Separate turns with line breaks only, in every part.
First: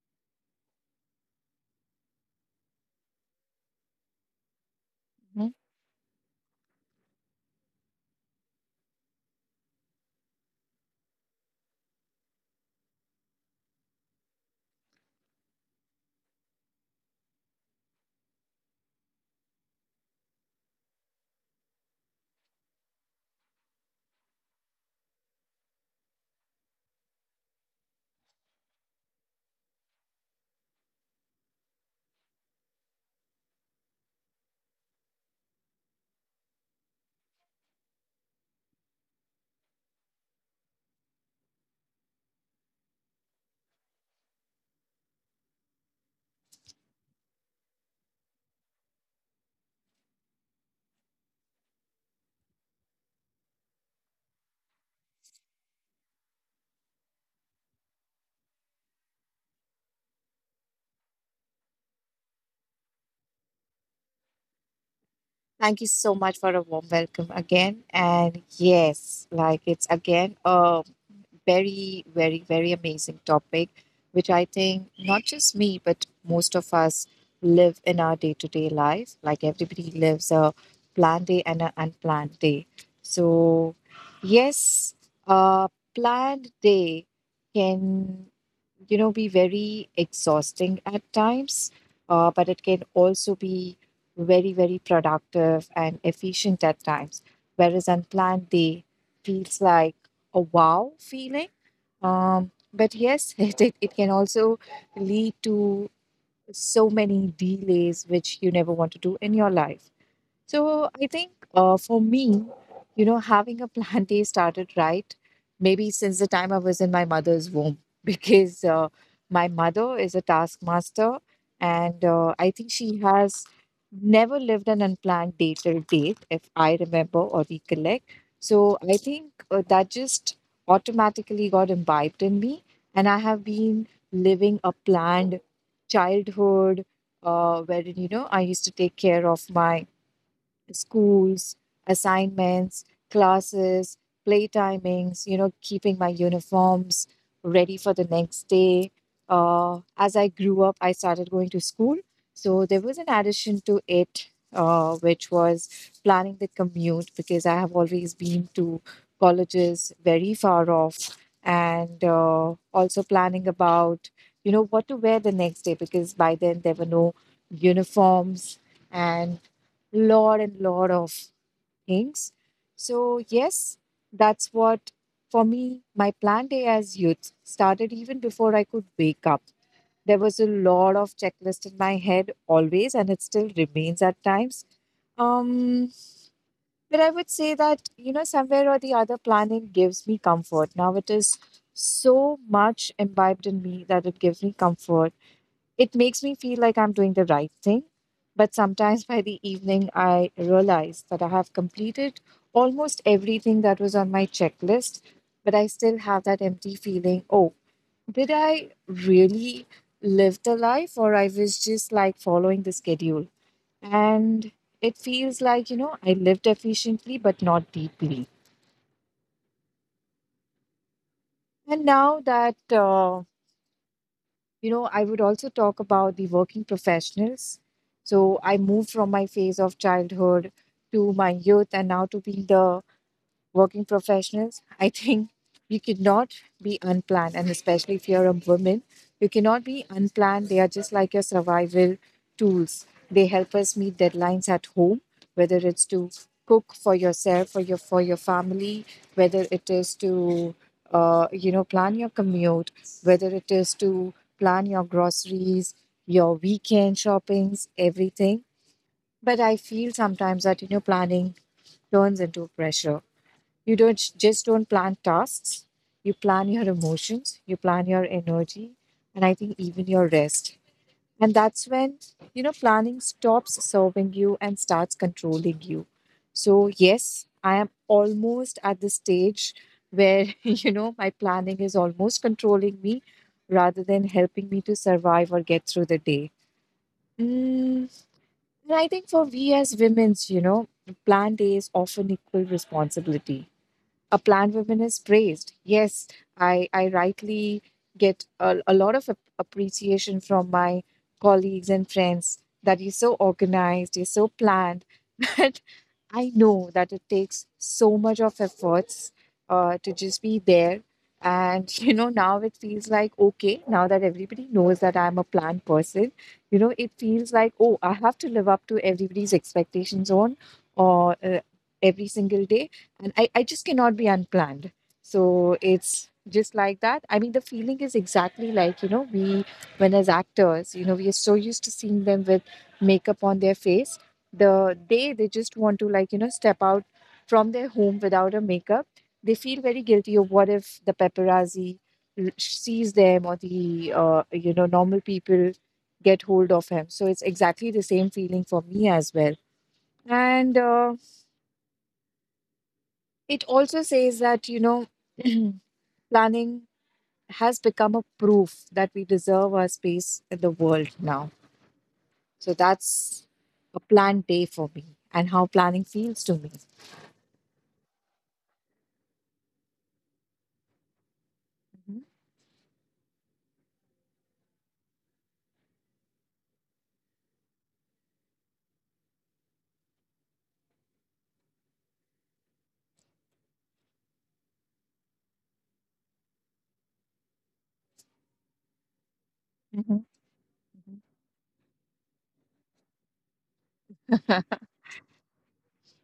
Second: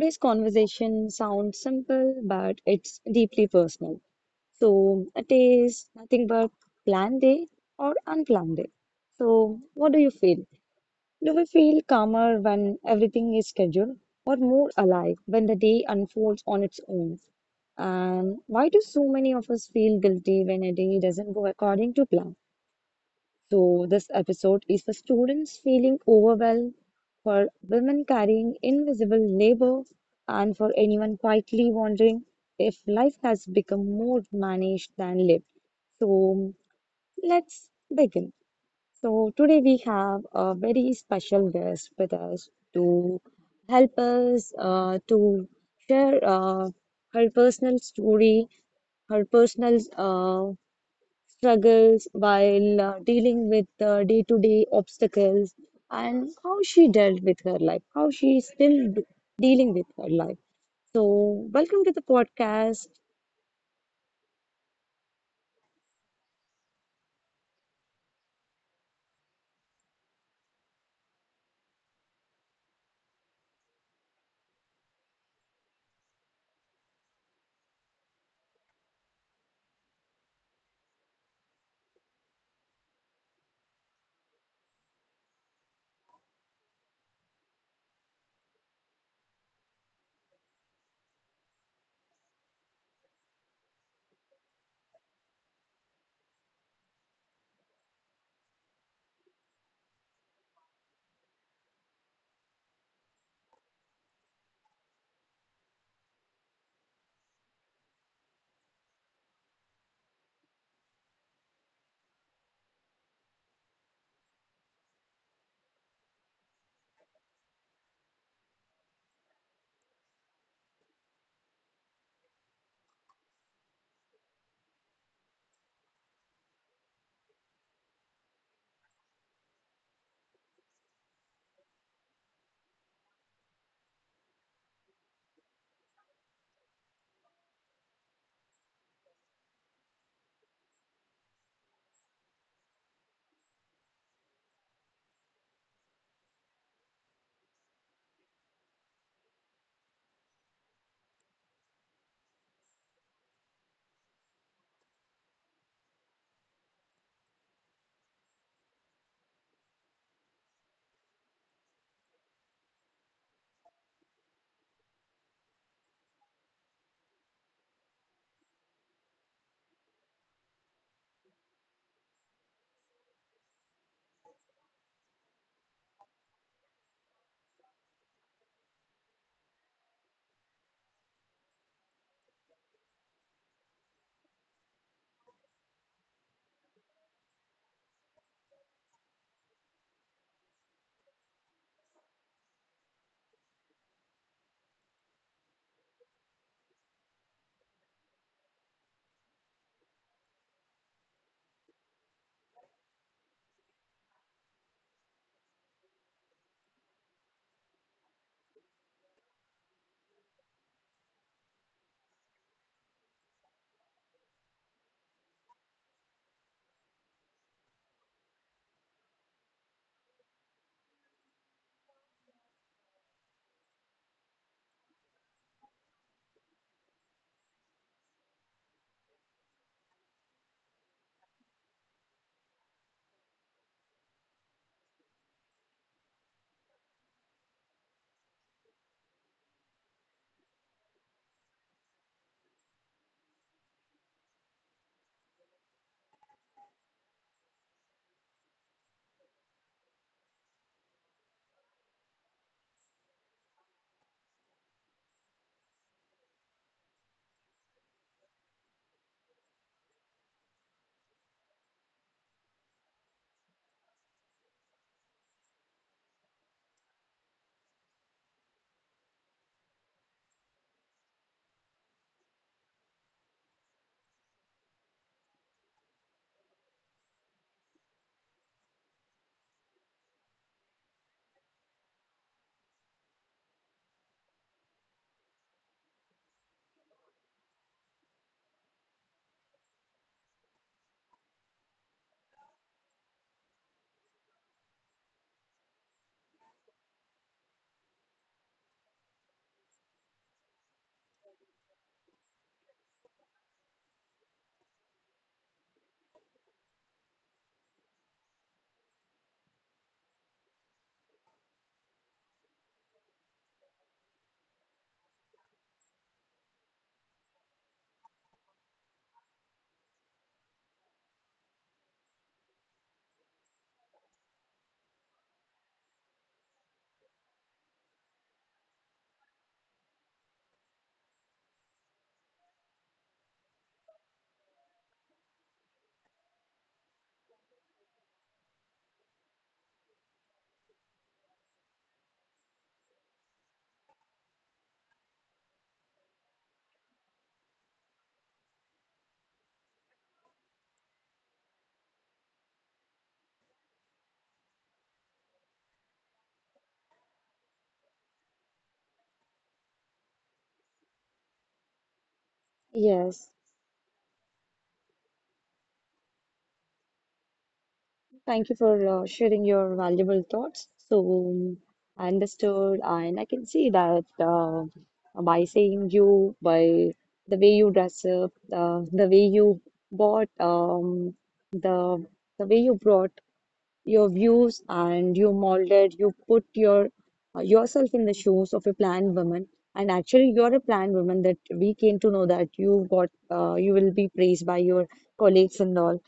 Today's conversation sounds simple, but it's deeply personal. So, a
Mhm.
day is nothing but planned day or unplanned day. So, what do you feel? Do we feel calmer when everything is scheduled, or more alive when the day unfolds on its own? And why do so many of us feel guilty when a day doesn't go according to plan? So, this episode is for students feeling overwhelmed, for women carrying invisible labor, and for anyone quietly wondering if life has become more managed than lived. So, let's begin. So, today we have a very special guest with us to help us to share her personal story, her personal struggles while dealing with day-to-day obstacles, and how she dealt with her life, how she is still dealing with her life. So, welcome to the podcast.
Thank you so much for a warm welcome again. And yes, like it's again a very, very, very amazing topic, which I think not just me, but most of us live in our day to day life. Like everybody lives a planned day and an unplanned day. So, yes, a planned day can, you know, be very exhausting at times, but it can also be very, very productive and efficient at times, whereas unplanned day feels like a wow feeling. But yes, it can also lead to so many delays which you never want to do in your life. So I think, for me, you know, having a plant day started right maybe since the time I was in my mother's womb, because my mother is a taskmaster, and I think she has never lived an unplanned day till date, if I remember or recollect. So I think that just automatically got imbibed in me, and I have been living a planned childhood, wherein, you know, I used to take care of my schools, assignments, classes, play timings, you know, keeping my uniforms ready for the next day. As I grew up, I started going to school. So there was an addition to it, which was planning the commute because I have always been to colleges very far off, and also planning about, you know, what to wear the next day because by then there were no uniforms and and lot of things. So, yes, that's what, for me, my plan day as youth started even before I could wake up. There was a lot of checklist in my head always, and it still remains at times. Um, but I would say that, you know, somewhere or the other, planning gives me comfort. Now it is so much imbibed in me that it gives me comfort, it makes me feel like I'm doing the right thing, but sometimes by the evening, I realize that I have completed almost everything that was on my checklist, but I still have that empty feeling. Oh, did I really live the life, or I was just like following the schedule? And it feels like, you know, I lived efficiently but not deeply. And now that, uh, you know, I would also talk about the working professionals. So I moved from my phase of childhood to my youth and now to being the working professionals, I think you could not be unplanned. And especially if you're a woman, you cannot be unplanned. They are just like your survival tools. They help us meet deadlines at home, whether it's to cook for yourself or your for your family, whether it is to, you know, plan your commute, whether it is to plan your groceries, your weekend shoppings, everything. But I feel sometimes that, you know, planning turns into pressure. You don't just don't plan tasks. You plan your emotions, you plan your energy, and I think even your rest. And that's when, you know, planning stops serving you and starts controlling you. So, yes, I am almost at the stage where, you know, my planning is almost controlling me rather than helping me to survive or get through the day. Mm, and I think for we as women's, you know, plan days often equal responsibility. A plant woman is praised. Yes, I rightly get a, lot of appreciation from my colleagues and friends that you're so organized, you're so planned. But I know that it takes so much of efforts to just be there. And, you know, now it feels like, okay, now that everybody knows that I'm a planned person, you know, it feels like, oh, I have to live up to everybody's expectations on or every single day, and I just cannot be unplanned. So it's just like that. I mean, the feeling is exactly like, you know, we, when as actors, you know, we are so used to seeing them with makeup on their face. The day they just want to, like, you know, step out from their home without a makeup, they feel very guilty of what if the paparazzi sees them or the, you know, normal people get hold of him. So it's exactly the same feeling for me as well. And, it also says that, you know, planning has become a proof that we deserve our space in the world now. So
Yes,
that's a planned day for me and how planning feels to me.
thank you for sharing your valuable thoughts. So,
Mhm,
I understood, and I can see that, by saying you, by the way you dress up, the way you bought, the way you brought your views and you molded, you put your yourself in the shoes of a planned woman, and
mhm,
actually you're a planned
mhm.
woman, that we came to know that you got you will be praised by your colleagues and all.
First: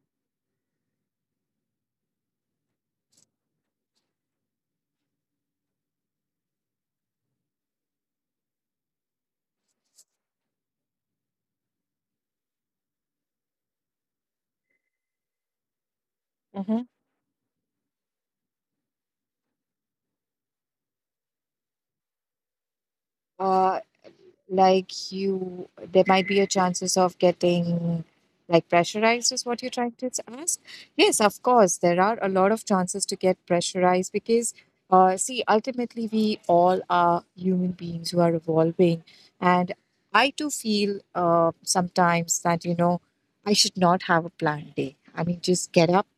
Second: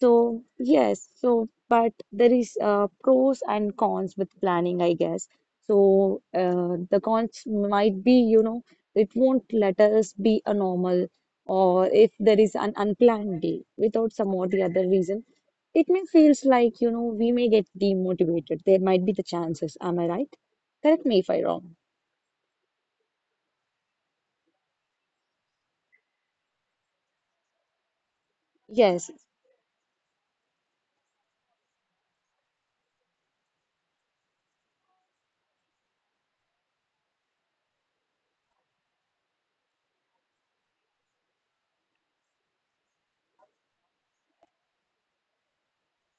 So, yes, so but there is pros and cons with planning, I guess. So, the cons might be, you know, it won't let us be a normal, or if there is an unplanned day without some or the other reason, it may feels like,
Mhm.
you know, we may get demotivated. There might be the chances. Am I right? Correct me if I wrong.
Uh, like, you there might be a chances of getting like
Yes.
pressurized is what you're trying to ask. Yes, of course there are a lot of chances to get pressurized because, see, ultimately we all are human beings who are evolving, and I too feel, sometimes that, you know, I should not have a planned day. I mean, just get up,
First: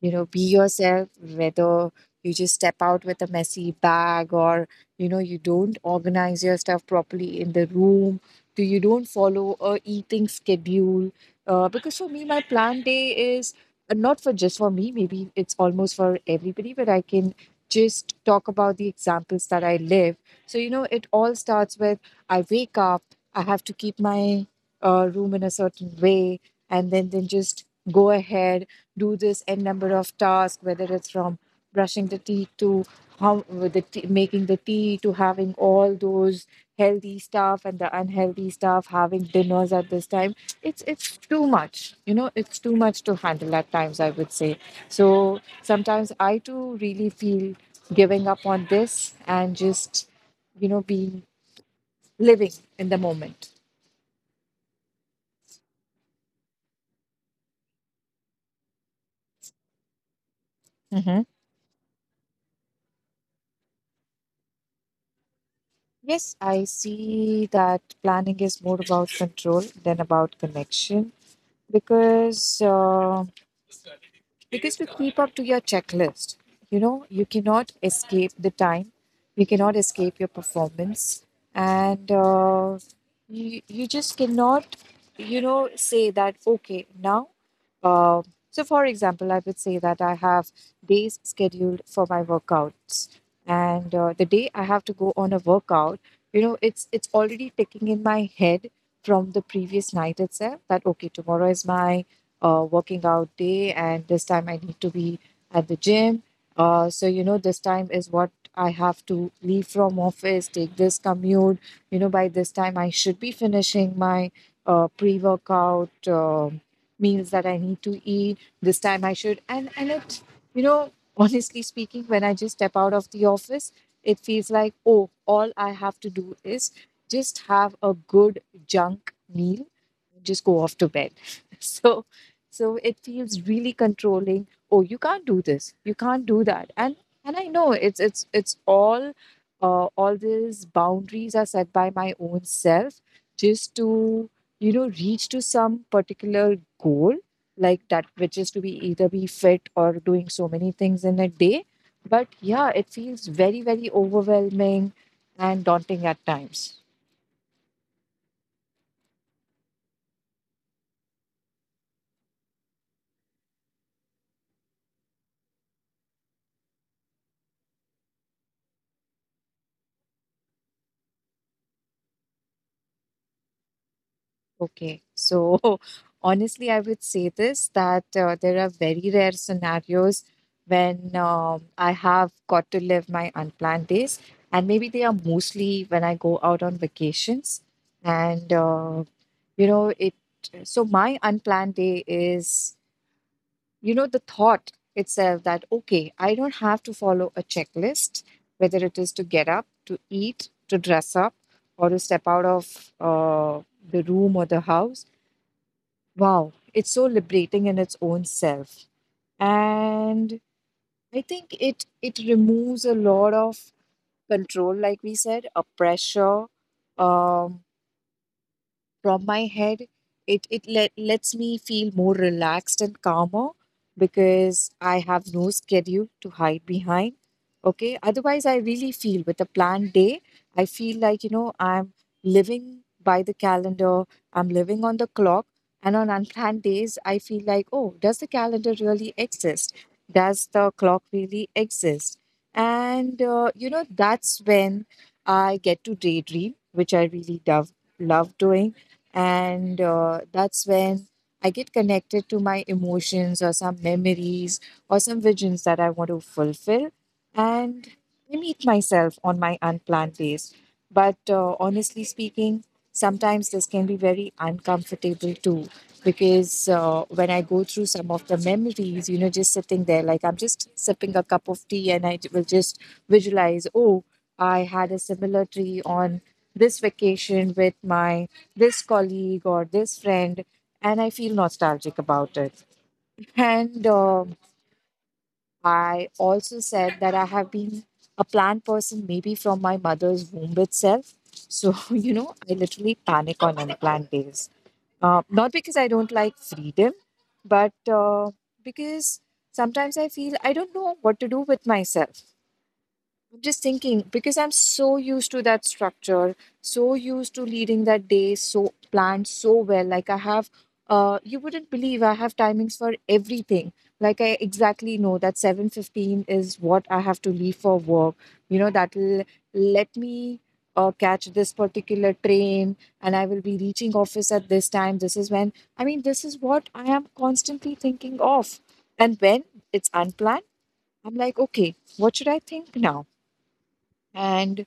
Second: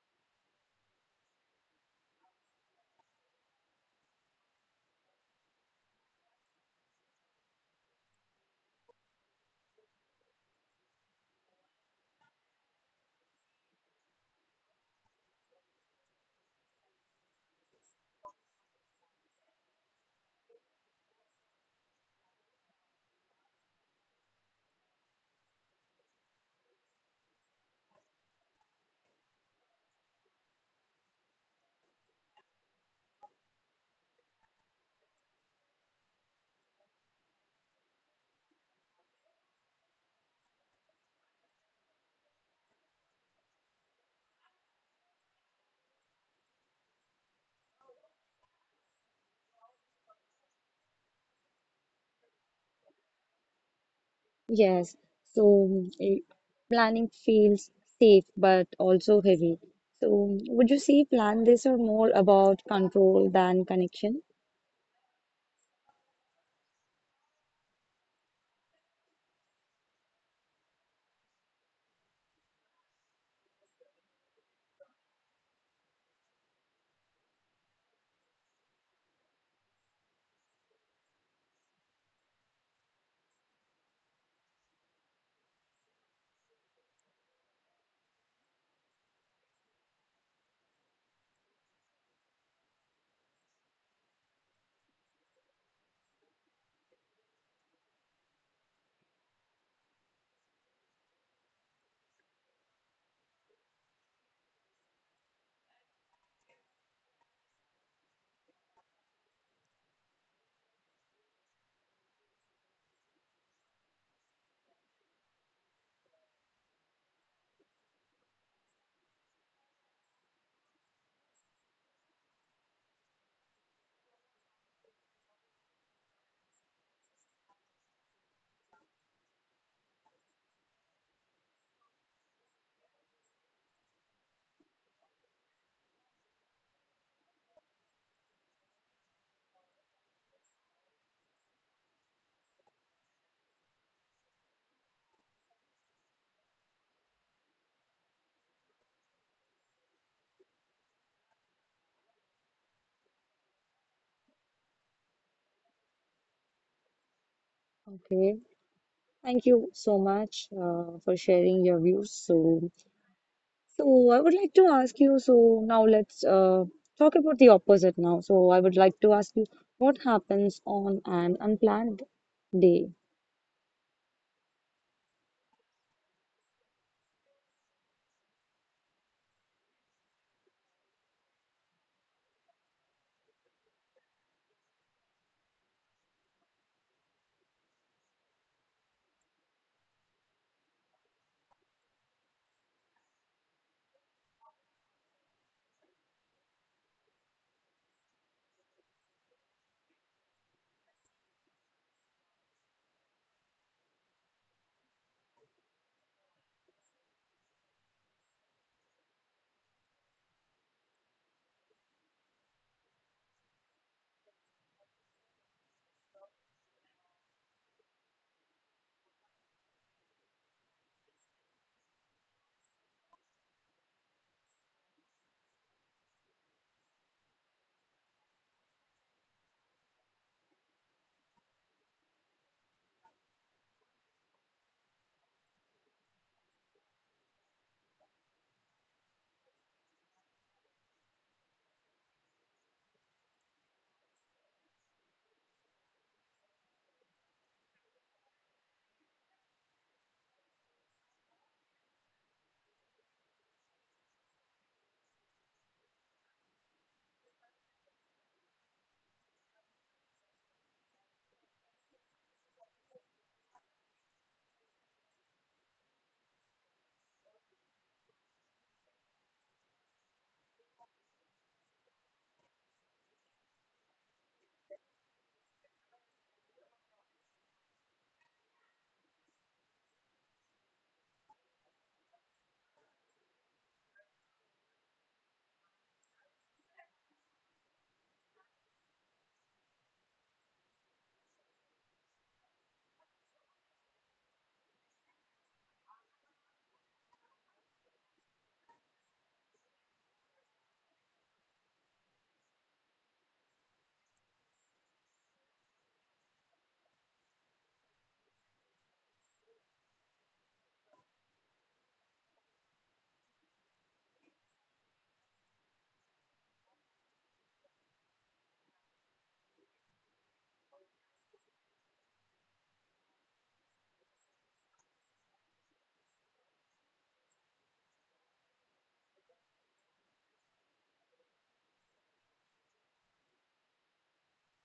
you know, be yourself, whether you just step out with a messy bag or, you know, you don't organize your stuff properly in the room, do you don't follow a eating schedule. Uh, because for me my plan day is, not for just for me, maybe it's almost for everybody, but I can just talk about the examples that I live. So, you know, it all starts with I wake up, I have to keep my, room in a certain way, and then just go ahead, do this n number of tasks, whether it's from brushing the teeth to how with the tea, making the tea, to having all those healthy stuff and the unhealthy stuff, having dinners at this time. It's too much, you know. It's too much to handle at times, I would say. So, sometimes I too really feel giving up on this and just, you know, being living in the moment.
Yes, so planning feels safe but also heavy. So, would you say
Mhm.
plan this or more about control than connection?
Yes, I see that planning is more about control than about connection. Because because you keep up to your checklist, you know, you cannot escape the time, you cannot escape your performance, and, you just cannot, you know, say that okay now, uh, so for example, I would say that I have days scheduled for my workouts, and the day I have to go on a workout, you know, it's already ticking in my head from the previous night itself that okay, tomorrow is my, working out day, and this time I need to be at the gym. So you know, this time is what I have to leave from office, take this commute. You know, by this time I should be finishing my, pre-workout, meals that I need to eat. This time I should, and it, you know, honestly speaking, when I just step out of the office, it feels like, oh, all I have to do is just have a good junk meal, just go off to bed. So, so it feels really controlling. Oh, you can't do this. You can't do that. And I know it's all, these boundaries are set by my own self just to, you know, reach to some particular goal like that, which is to be either be fit or doing so many things in a day, but yeah, it feels very, very overwhelming and daunting at times.
Okay, thank you so much for sharing your views. So, so I would like to ask you. So now let's talk about the opposite now. So I would like to ask you, what happens on an unplanned day?
Okay. So, honestly, I would say this that, there are very rare scenarios when, I have got to live my unplanned days. And maybe they are mostly when I go out on vacations. And, you know, it, so my unplanned day is, you know, the thought itself that, okay, I don't have to follow a checklist, whether it is to get up, to eat, to dress up, or to step out of, the room or the house. Wow, it's so liberating in its own self. And I think it removes a lot of control, like we said, a pressure, um, from my head. It lets me feel more relaxed and calmer because I have no schedule to hide behind. Okay, otherwise I really feel with a planned day, I feel like, you know, I'm living by the calendar, I'm living on the clock, and on unplanned days I feel like, oh, does the calendar really exist? Does the clock really exist? And, you know, that's when I get to daydream, which I really love doing, and that's when I get connected to my emotions or some memories or some visions that I want to fulfill. And I meet myself on my unplanned days. But, honestly speaking, sometimes this can be very uncomfortable too. Because when I go through some of the memories, you know, just sitting there, like I'm just sipping a cup of tea and I will just visualize, oh, I had a similar tree on this vacation with my this colleague or this friend, and I feel nostalgic about it. And I also said that I have been a plant person maybe from my mother's womb itself. So, you know, I literally panic on unplanned days. Not because I don't like freedom, but because sometimes I feel I don't know what to do with myself just thinking because I'm so used to that structure, so used to leading that day so planned so well. You wouldn't believe I have timings for everything. Like I exactly know that 7:15 is what I have to leave for work. You know that'll let me catch this particular train, and I will be reaching office at this time. This is what I am constantly thinking of, and when it's unplanned, I'm like, okay, what should I think now? And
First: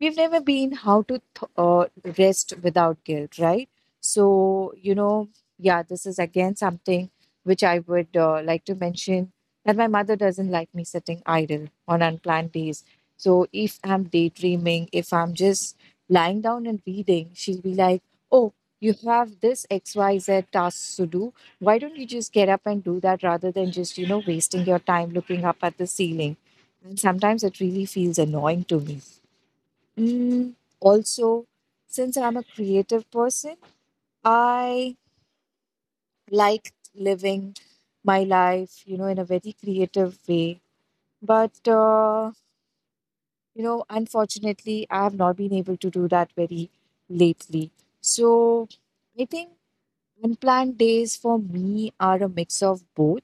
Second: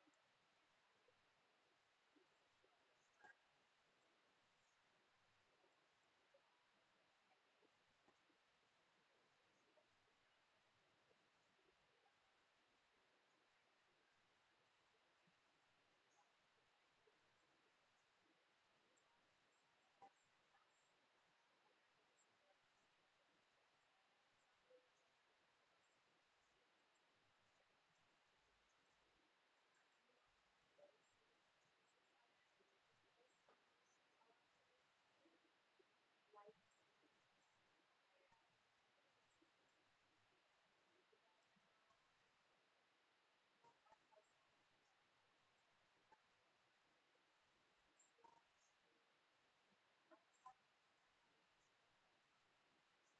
we've never been rest without guilt, right? So, you know, yeah, this is again something which I would like to mention that my mother doesn't like me sitting idle on unplanned days. So if I'm daydreaming, if I'm just lying down and reading, she'll be like, oh, you have this xyz tasks to do. Why don't you just get up and do that rather than just, you know, wasting your time looking up at the ceiling? And sometimes it really feels annoying to me. Mm, Also, since I'm a creative person, I like living my life, you know, in a very creative way. But you know, unfortunately, I have not been able to do that very lately. So I think unplanned days for me are a mix of both.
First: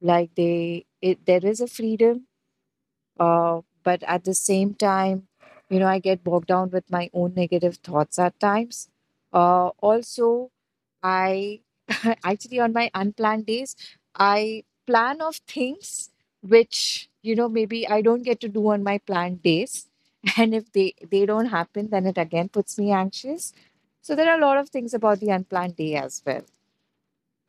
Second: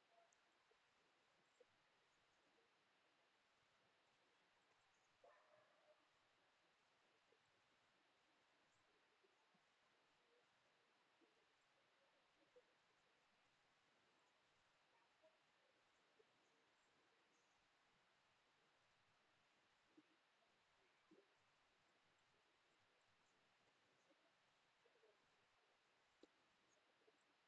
There is a freedom. But at the same time, you know, I get bogged down with my own negative thoughts at times. Also, I actually on my unplanned days, I plan of things which, you know, maybe I don't get to do on my planned days. And if they don't happen, then it again puts me anxious. So there are a lot of things about the unplanned day as well.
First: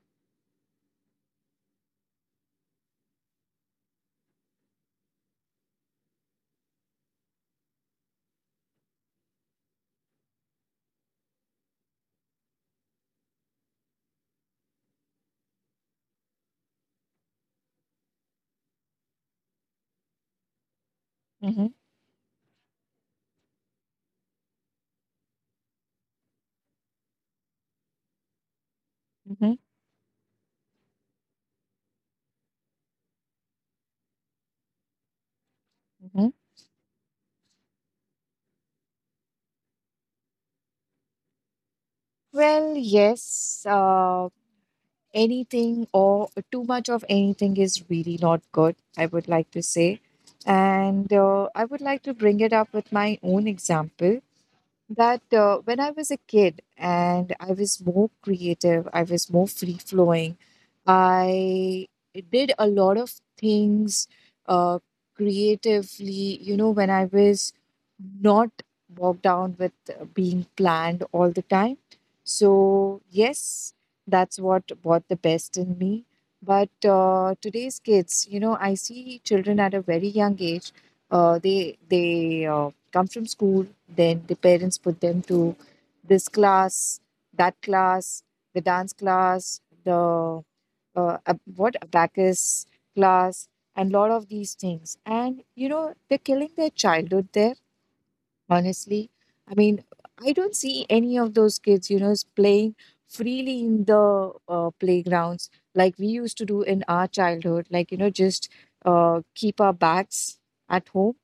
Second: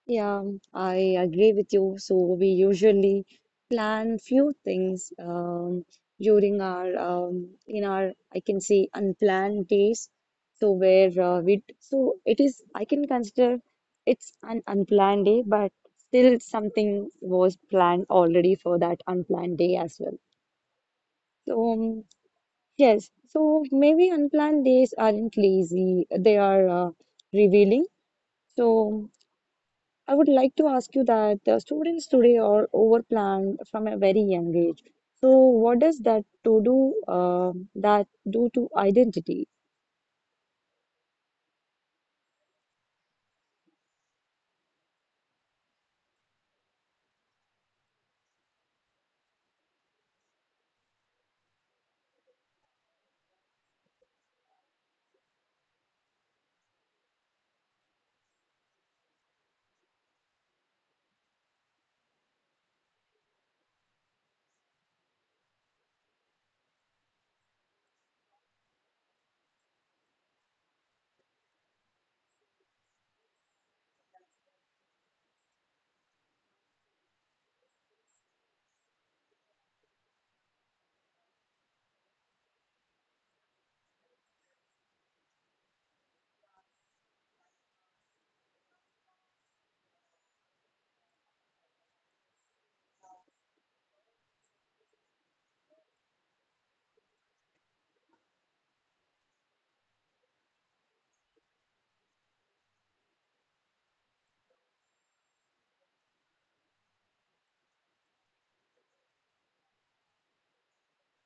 Yeah, I agree with you. So we usually plan few things, during our in our, I can say, unplanned days. So where, we, so it is, I can consider it's an unplanned day, but still something was planned already for that unplanned day as well. So,
Hmm.
yes, so maybe unplanned days aren't lazy; they are revealing. So.
Hmm.
I would like to ask you that students today are overplanned from a very young age. So, what does that
Hmm.
to do? Uh, that do to identity?
Well, yes. Anything or too much of anything is really not good, I would like to say. And I would like to bring it up with my own example that when I was a kid and I was more creative, I was more free flowing, I did a lot of things uh, creatively, you know, when I was not bogged down with being planned all the time. So, yes, that's what brought the best in me. But today's kids, you know, I see children at a very young age. They come from school, then the parents put them to this class, that class, the dance class, the ab- what abacus class, and lot of these things. And you know, they're killing their childhood there. Honestly, I mean, I don't see any of those kids, you know, is playing freely in the playgrounds like we used to do in our childhood. Like you know, just keep our bags at home,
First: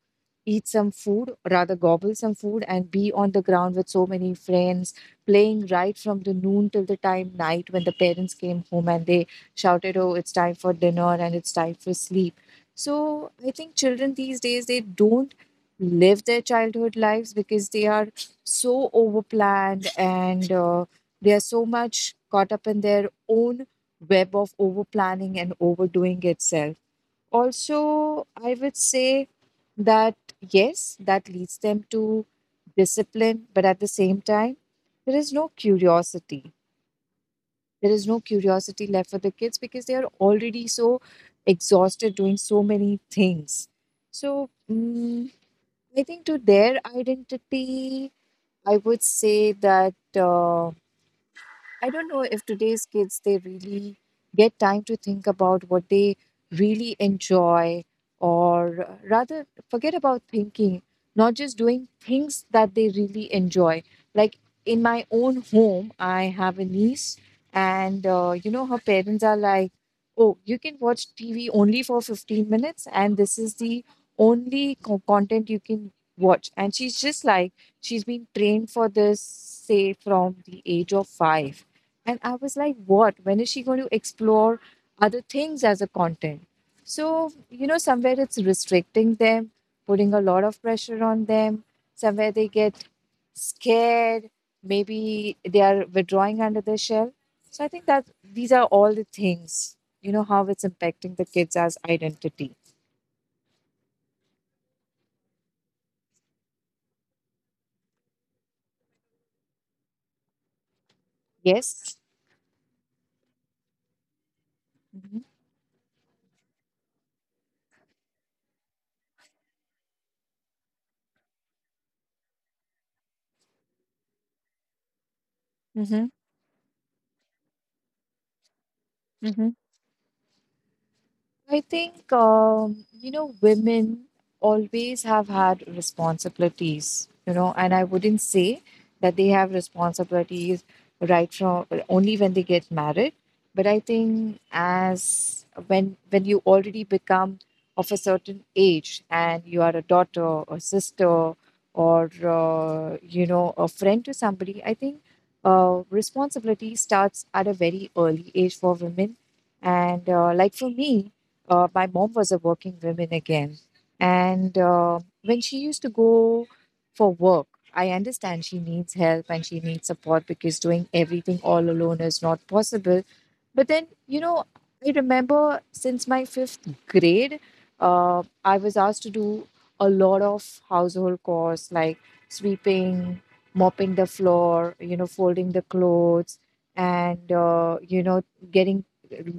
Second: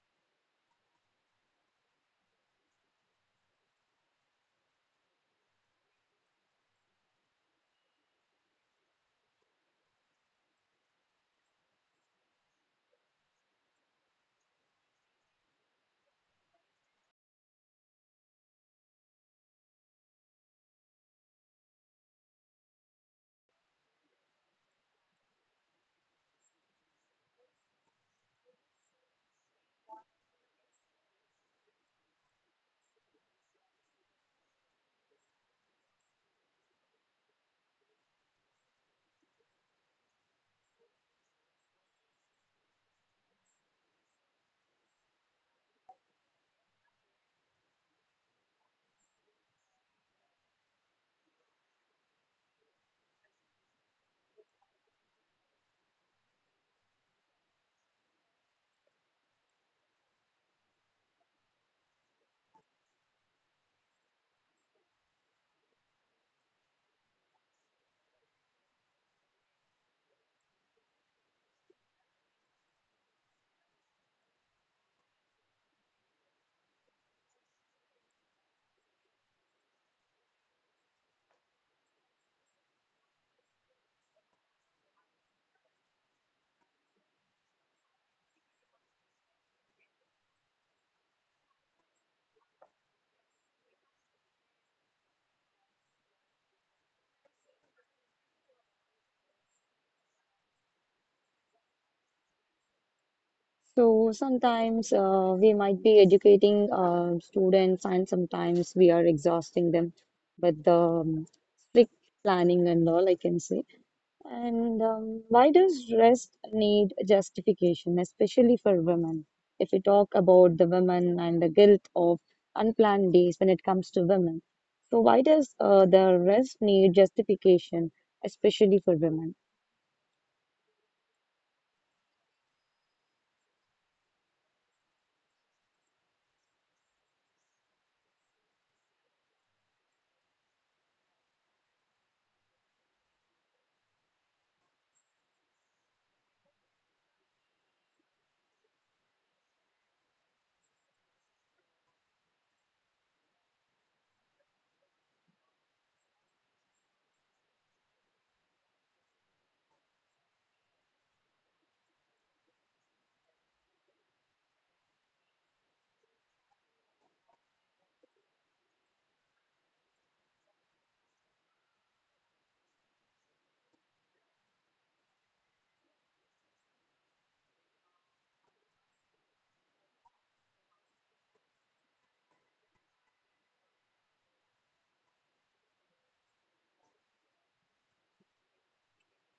eat some food, rather gobble some food, and be on the ground with so many friends, playing right from the noon till the time night when the parents came home and they shouted, oh, it's time for dinner and it's time for sleep. So I think children these days they don't live their childhood lives because they are so overplanned and they are so much caught up in their own web of overplanning and overdoing itself. Also, I would say that yes, that leads them to discipline, but at the same time, there is no curiosity. There is no curiosity left for the kids because they are already so exhausted doing so many things. So, I think to their identity, I would say that. I don't know if today's kids they really get time to think about what they really enjoy, or rather forget about thinking, not just doing things that they really enjoy. Like in my own home I have a niece, and you know, her parents are like, oh, you can watch TV only for 15 minutes, and this is the content you can watch. And she's just like, she's been trained for this, say, from the age of 5. And I was like, what? When is she going to explore other things as a content? So, you know, somewhere it's restricting them, putting a lot of pressure on them. Somewhere they get scared. Maybe they are withdrawing under their shell. So I think that these are all the things, you know, how it's impacting the kids as identity.
So sometimes we might be educating students, and sometimes we are exhausting them with the strict
Yes.
planning and all, I can say. And why does rest need justification, especially for women? If we talk about the women and the guilt of unplanned days when it comes to women, so why does
Mm-hmm.
the rest need justification, especially for women?
Mm-hmm. I think, you know, women always have had responsibilities, you know, and I wouldn't say that they have responsibilities right from only when they get married. But I think as when you already become of a certain age and you are a daughter, a sister, or you know, a friend to somebody, I think responsibility starts at a very early age for women. And like for me, my mom was a working woman again. And when she used to go for work, I understand she needs help and she needs support because doing everything all alone is not possible. But then, you know, I remember since my fifth grade, I was asked to do a lot of household chores like sweeping, mopping the floor, you know, folding the clothes, and, you know, getting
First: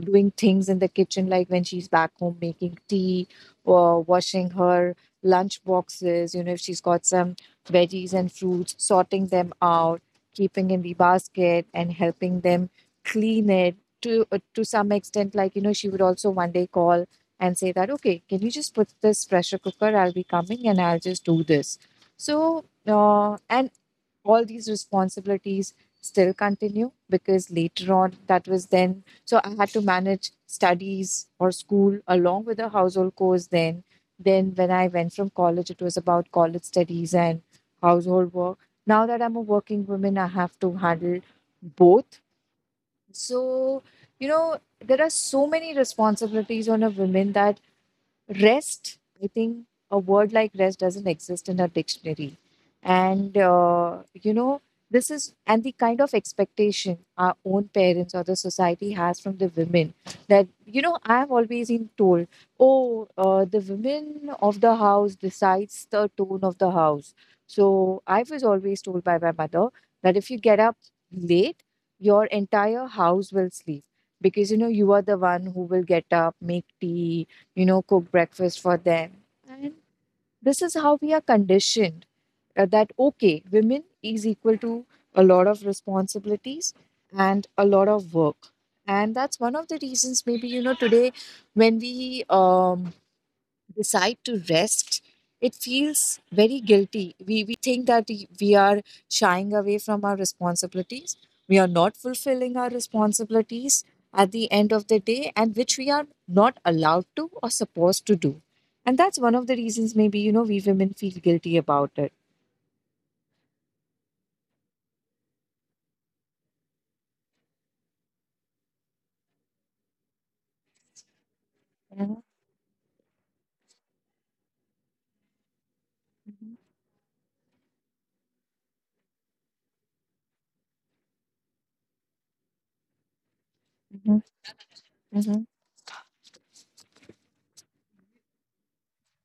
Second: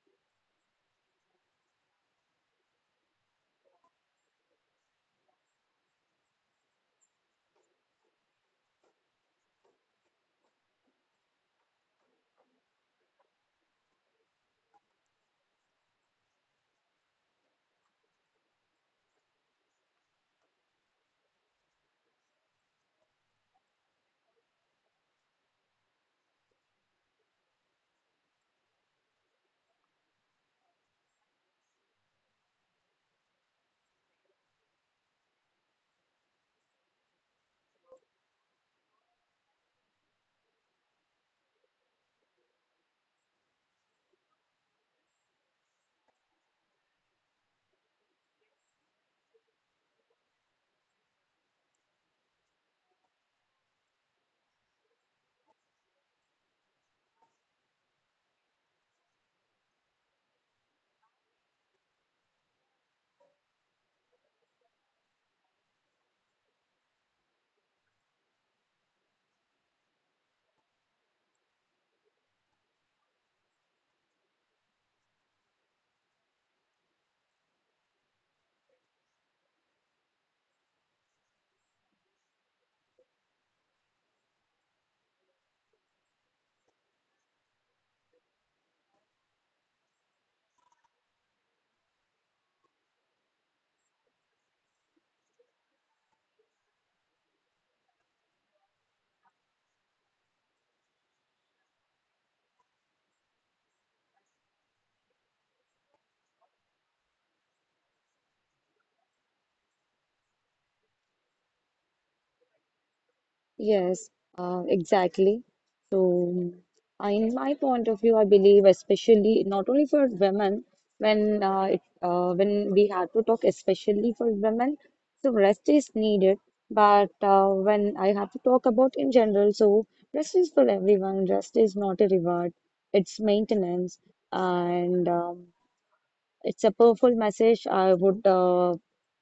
doing things in the kitchen, like when she's back home making tea or washing her lunch boxes, you know, if she's got some veggies and fruits, sorting them out, keeping in the basket and helping them clean it, to some extent. Like you know, she would also one day call and say that, okay, can you just put this pressure cooker, I'll be coming and I'll just do this. So and all these responsibilities still continue, because later on that was then, so I had to manage studies or school along with a household chores. Then when I went from college, it was about college studies and household work. Now that I'm a working woman, I have to handle both. So, you know, there are so many responsibilities on a woman that rest, I think a word like rest doesn't exist in our dictionary. And, you know, this is, and the kind of expectation our own parents or the society has from the women that, you know, I've always been told, oh, the women of the house decides the tone of the house. So I was always told by my mother that if you get up late, your entire house will sleep, because you know, you are the one who will get up, make tea, you know, cook breakfast for them. And this is how we are conditioned, that, okay, women is equal to a lot of responsibilities and a lot of work. And that's one of the reasons, maybe, you know, today when we decide to rest, it feels very guilty. We think that we are shying away from our responsibilities. We are not fulfilling our responsibilities at the end of the day, and which we are not allowed to or supposed to do. And that's one of the reasons, maybe, you know, we women feel guilty about it.
Yes, exactly. So, in my point of view, I believe, especially not only for women, when
Mhm.
when we have to talk, especially for women, so rest is needed. But when I have to talk about in general, so rest is for everyone. Rest is not a reward; it's maintenance,
Mhm.
and
Mhm.
it's a powerful message. I would,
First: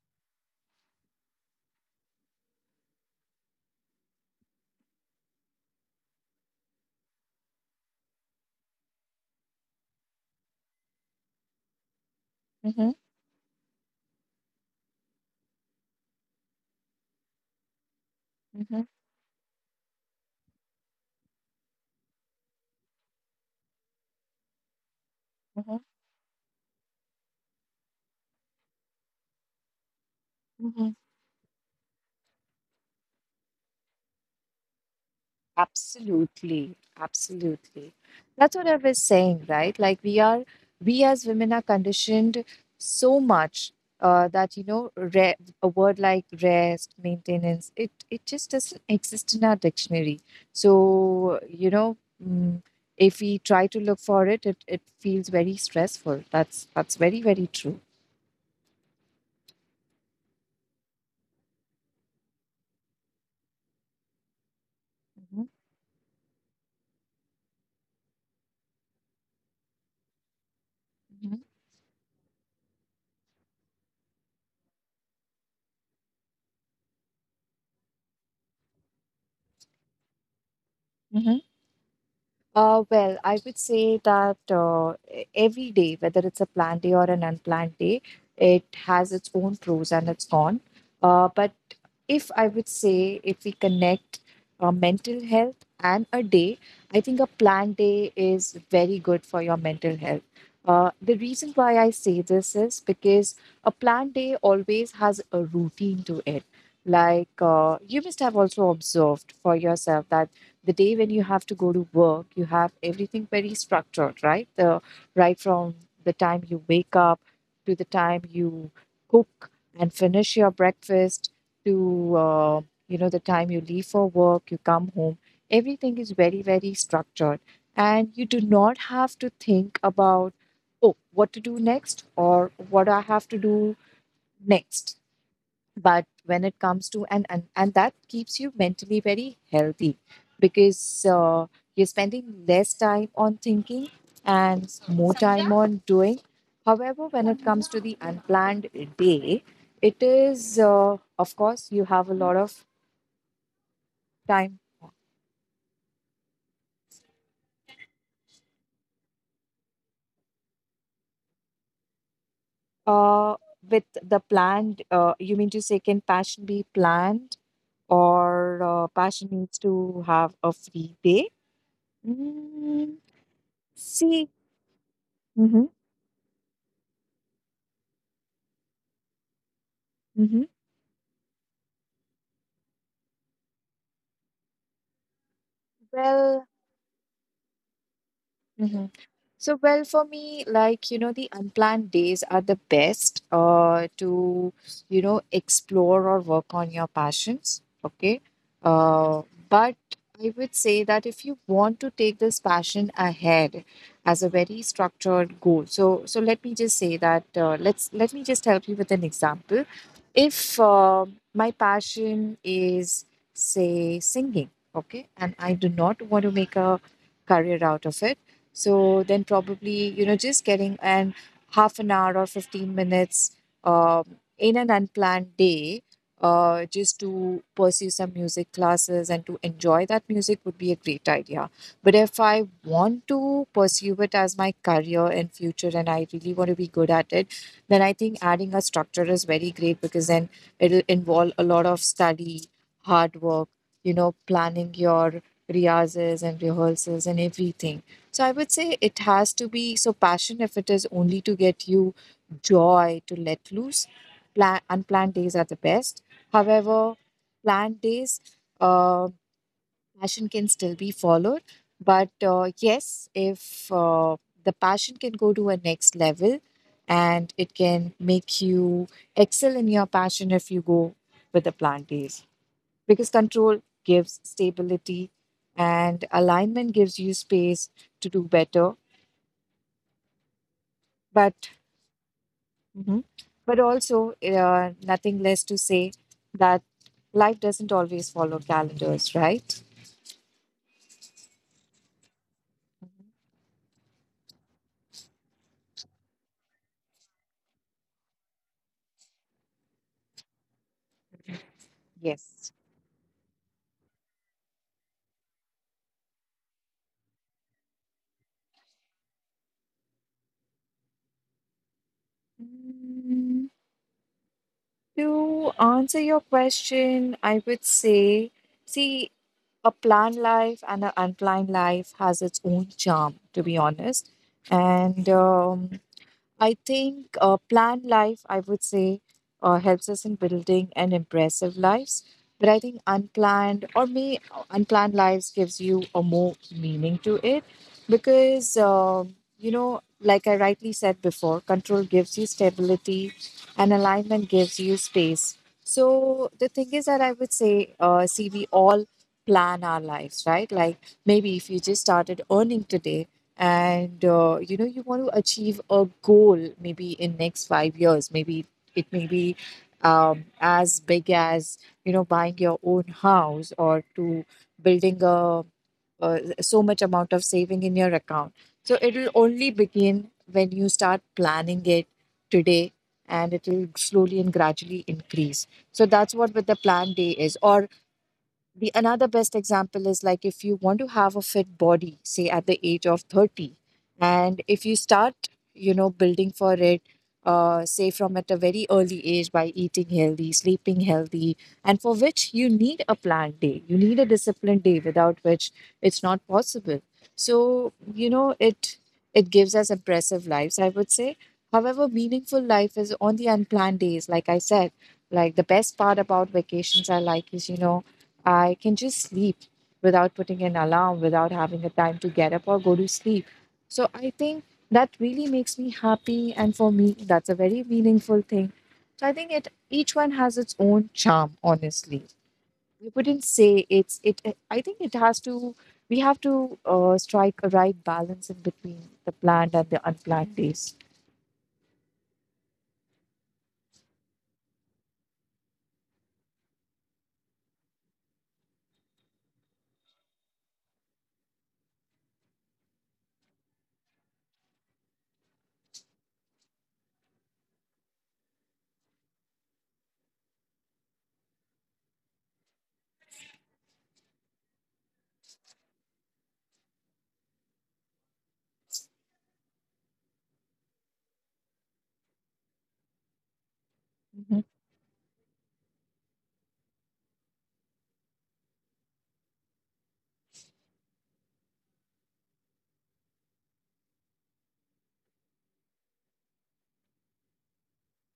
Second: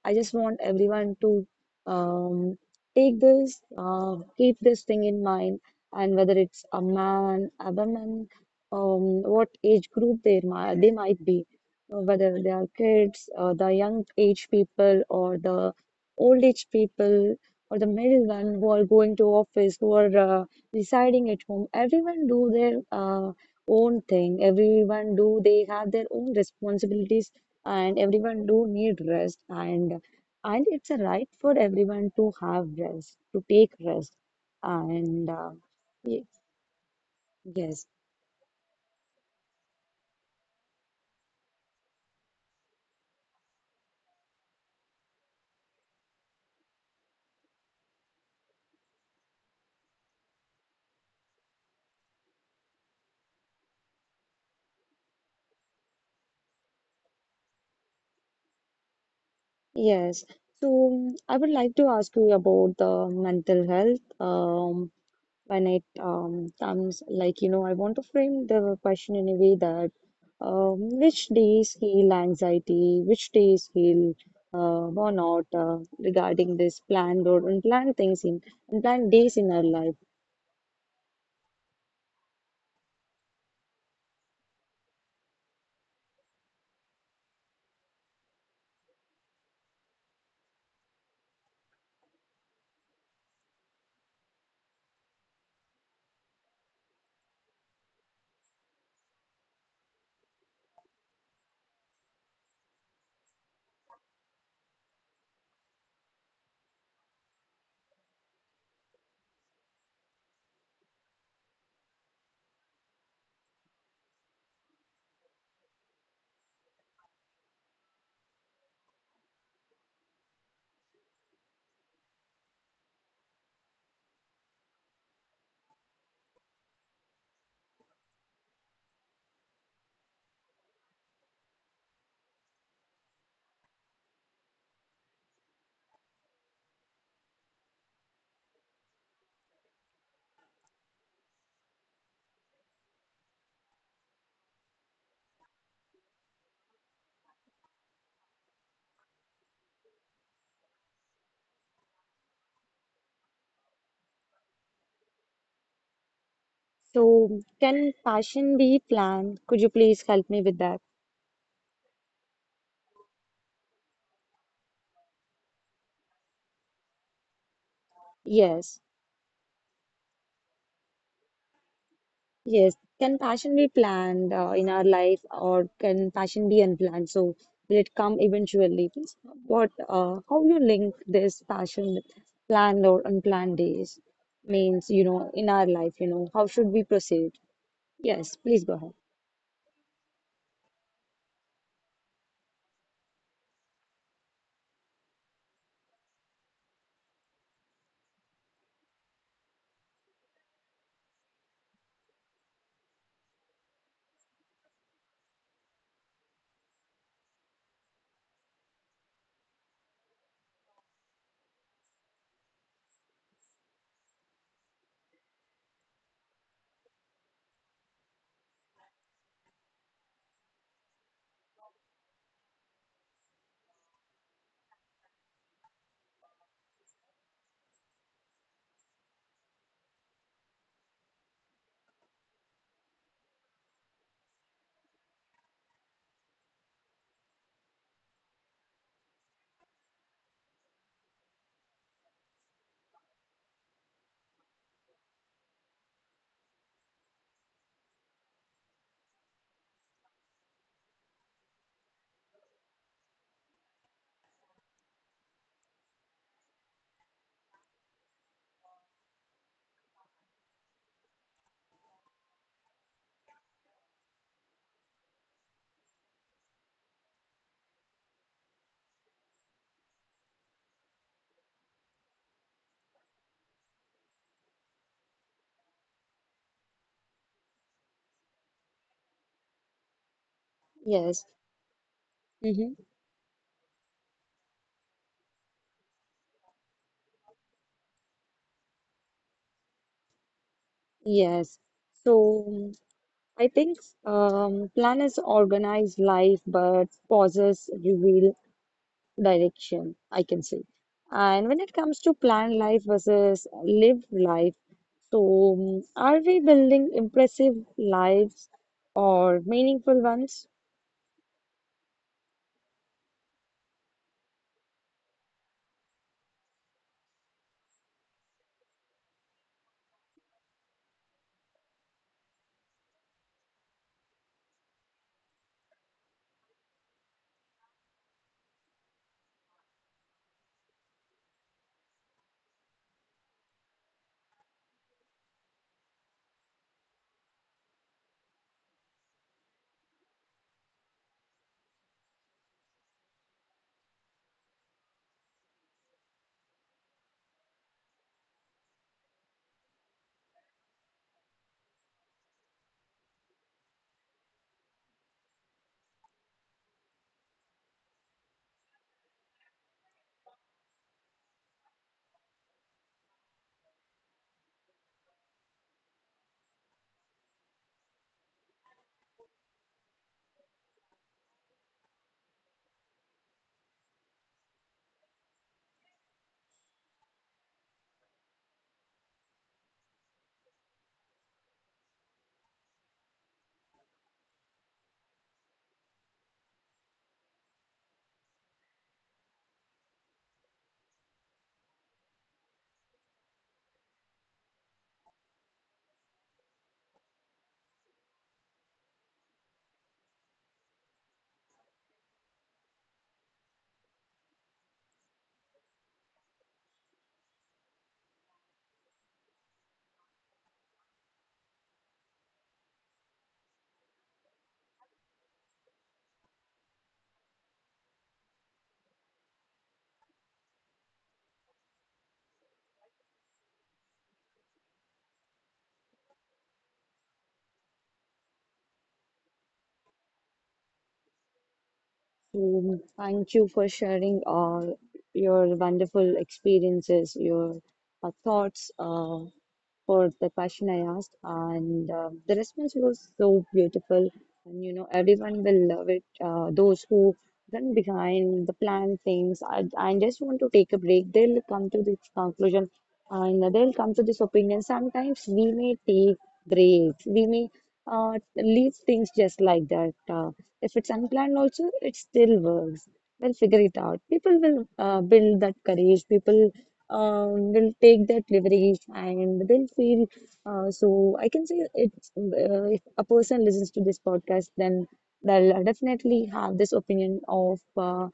I just want everyone to, um, take this, keep this thing in mind, and whether it's a man, a woman, what age group they might be, whether they are
Mhm.
kids, the young age people, or the old age people, or the middle one
Mhm.
who are
Mhm.
going to office, who are residing at home. Everyone do their own thing. Everyone do they
Mhm.
have their own responsibilities, and everyone do need rest, and it's
Mhm.
a right for everyone to have rest, to take rest. And uh, ye-
Absolutely,
yes,
absolutely. That's what I was saying, right? We as women are conditioned so much, that you know, re a word like rest, maintenance, it just doesn't exist in our dictionary. So you know, mm, if we try to look for it, it feels very stressful. That's very very true.
yes. So, I would like to ask you about the mental health.
Mhm.
When it comes, like you know, I want to frame the question in a way that, which
Mhm.
days heal anxiety, which days heal burnout, regarding this planned or unplanned things in unplanned days in our life.
Mhm. Well, I would say that every day, whether it's a planned day or an unplanned day, it has its own pros and its con. But if I would say, if we connect mental health and a day, I think a planned day is very good for your mental health. The reason why I say this is because a planned day always has a routine to it. Like you must have also observed for yourself that the day when you have to go to work, you have everything very structured, right? The Right from the time you wake up to the time you cook and finish your breakfast to you know, the time you leave for work, you come home. Everything is very very structured, and you do not have to think about, oh, what to do next or what I have to do next. But when it comes to and That keeps you mentally very healthy because you're spending less time on thinking and more time on doing. However, when it comes to the unplanned day, it is, of course, you have a lot of time.
So, can passion be planned? Could you please help me with that?
uh, with the planned, you mean to say can passion be planned, or
Yes,
passion needs to have a free day?
yes.
Mm,
Can passion be
see.
planned in our life,
Hmm.
or can passion be unplanned? So, will it come eventually? Please, what, how
Hmm.
you link this passion with planned or unplanned days? Means, you know, in our life, you know, how
Well.
should we proceed? Yes, please go
Mhm.
ahead.
So, well, for me, like, you know, the unplanned days are the best to, you know, explore or work on your passions. Okay. Uh, but I would say that if you want to take this passion ahead as a very structured goal, so let me just say that, let me just help you with an example. If my passion is, say, singing, okay, and I do not want to make a career out of it, so then probably, you know, just getting an half an hour or 15 minutes in an unplanned day, just to pursue some music classes and to enjoy that music would be a great idea. But if I want to pursue it as my career in future and I really want to be good at it, then I think adding a structure is very great, because then it'll involve a lot of study, hard work, you know, planning your riyazes and rehearsals and everything. So I would say it has to be, so passion, if it is only to get you joy, to let loose, plan, unplanned days are the best. However, planned days, uh, passion can still be followed. But yes, if the passion can go to a next level and it can make you excel in your passion if you go with the planned days. Because control gives stability and alignment gives you space to do better.
Yes.
But
hmm
mhm. But also, nothing less to say that life doesn't always follow calendars, right?
Yes. So I think, planners organize life, but pauses reveal direction, I can say. And when it comes to
Yes.
planned life versus lived life, so, are we building impressive lives or meaningful ones?
Mm, to answer your question, I would say, see, a planned life and an unplanned life has its own charm, to be honest. And I think, planned life, I would say, helps us in building an impressive lives. But I think unplanned, or may, unplanned lives gives you a more meaning to it, because you know, like I rightly said before, control gives you stability, and alignment gives you space. So the thing is that I would say, see, we all plan our lives, right? Like, maybe if you just started earning today, and you know, you want to achieve a goal maybe in next 5 years. Maybe it may be as big as, you know, buying your own house, or to building a, so much amount of saving in your account. So it will only begin when you start planning it today, and it will slowly and gradually increase. So that's what with the plan day is. Or the another best example is, like, if you want to have a fit body, say at the age of 30, and if you start, you know, building for it, say from at a very early age, by eating healthy, sleeping healthy, and for which you need a planned day, you need a disciplined day, without which it's not possible. So, you know, it gives us impressive lives, I would say. However, meaningful life is on the unplanned days, like I said. Like, the best part about vacations I like is, you know, I can just sleep without putting an alarm, without having a time to get up or go to sleep. So I think that really makes me happy. And for me, that's a very meaningful thing. So I think it each one has its own charm, honestly. We wouldn't say it's it I think it has to we have to strike a right balance in between the planned and the unplanned days.
So thank you for sharing all your wonderful experiences, your thoughts. For the question I asked, and the response was so beautiful. And you know, everyone will love it. Those who run behind the plan things, and just want to take a break, they'll come to this conclusion, and they'll come to this opinion. Sometimes we may take breaks, we may leave things just like that. If it's unplanned, also, it still works. We'll figure it out. People
Mhm,
will build that courage. People, will take that leverage and they'll feel. So I can say it's, if a person listens to this podcast, then they'll definitely have this opinion of, uh,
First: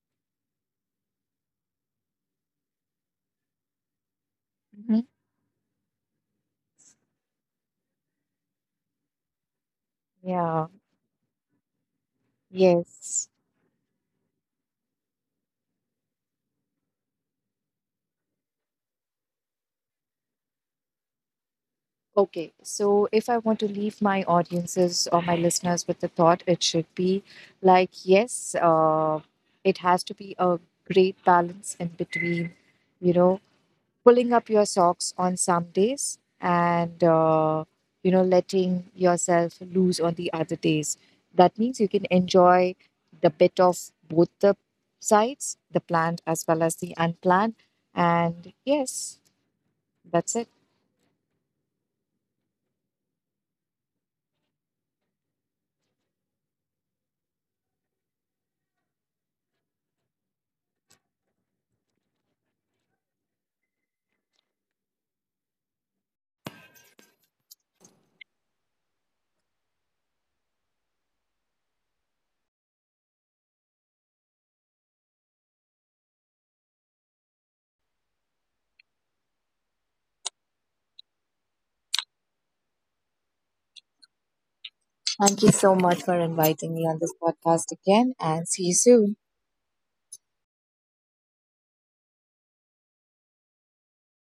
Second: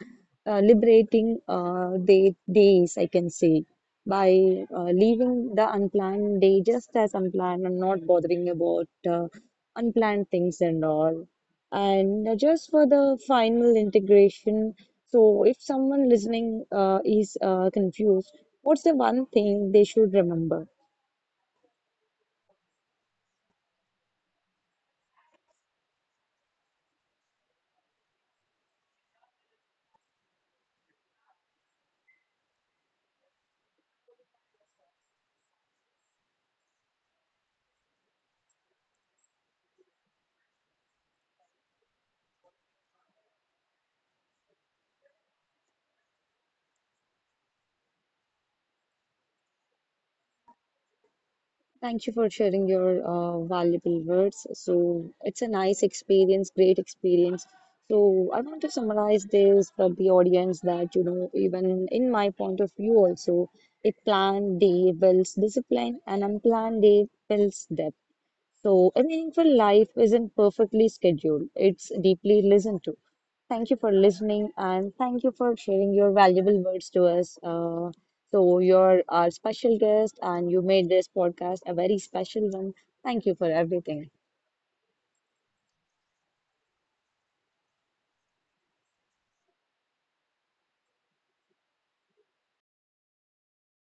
uh, liberating their days, I can say, by
mhm.
leaving the unplanned day just as unplanned and not bothering about unplanned things
Yeah.
and all. And just for the
Yes.
final integration, so if someone listening is confused, what's the one thing they should remember?
Okay, so if I want to leave my audiences or my listeners with the thought, it should be like, yes, it has to be a great balance in between, you know, pulling up your socks on some days, and, you know, letting yourself loose on the other days. That means you can enjoy the bit of both the sides, the planned as well as the unplanned. And yes, that's it.
Thank you for sharing your valuable words. So it's a nice experience, great experience. So I want to summarize this for the audience that, you know, even in my point of view also, a planned day builds discipline, an unplanned day builds depth. So, a meaningful life isn't perfectly scheduled, it's deeply listened to. Thank you for listening and thank you for sharing your valuable words to us. So, you're our special guest and you made this podcast a very special one. Thank you for everything.
Thank you so much for inviting me on this podcast again, and see you soon.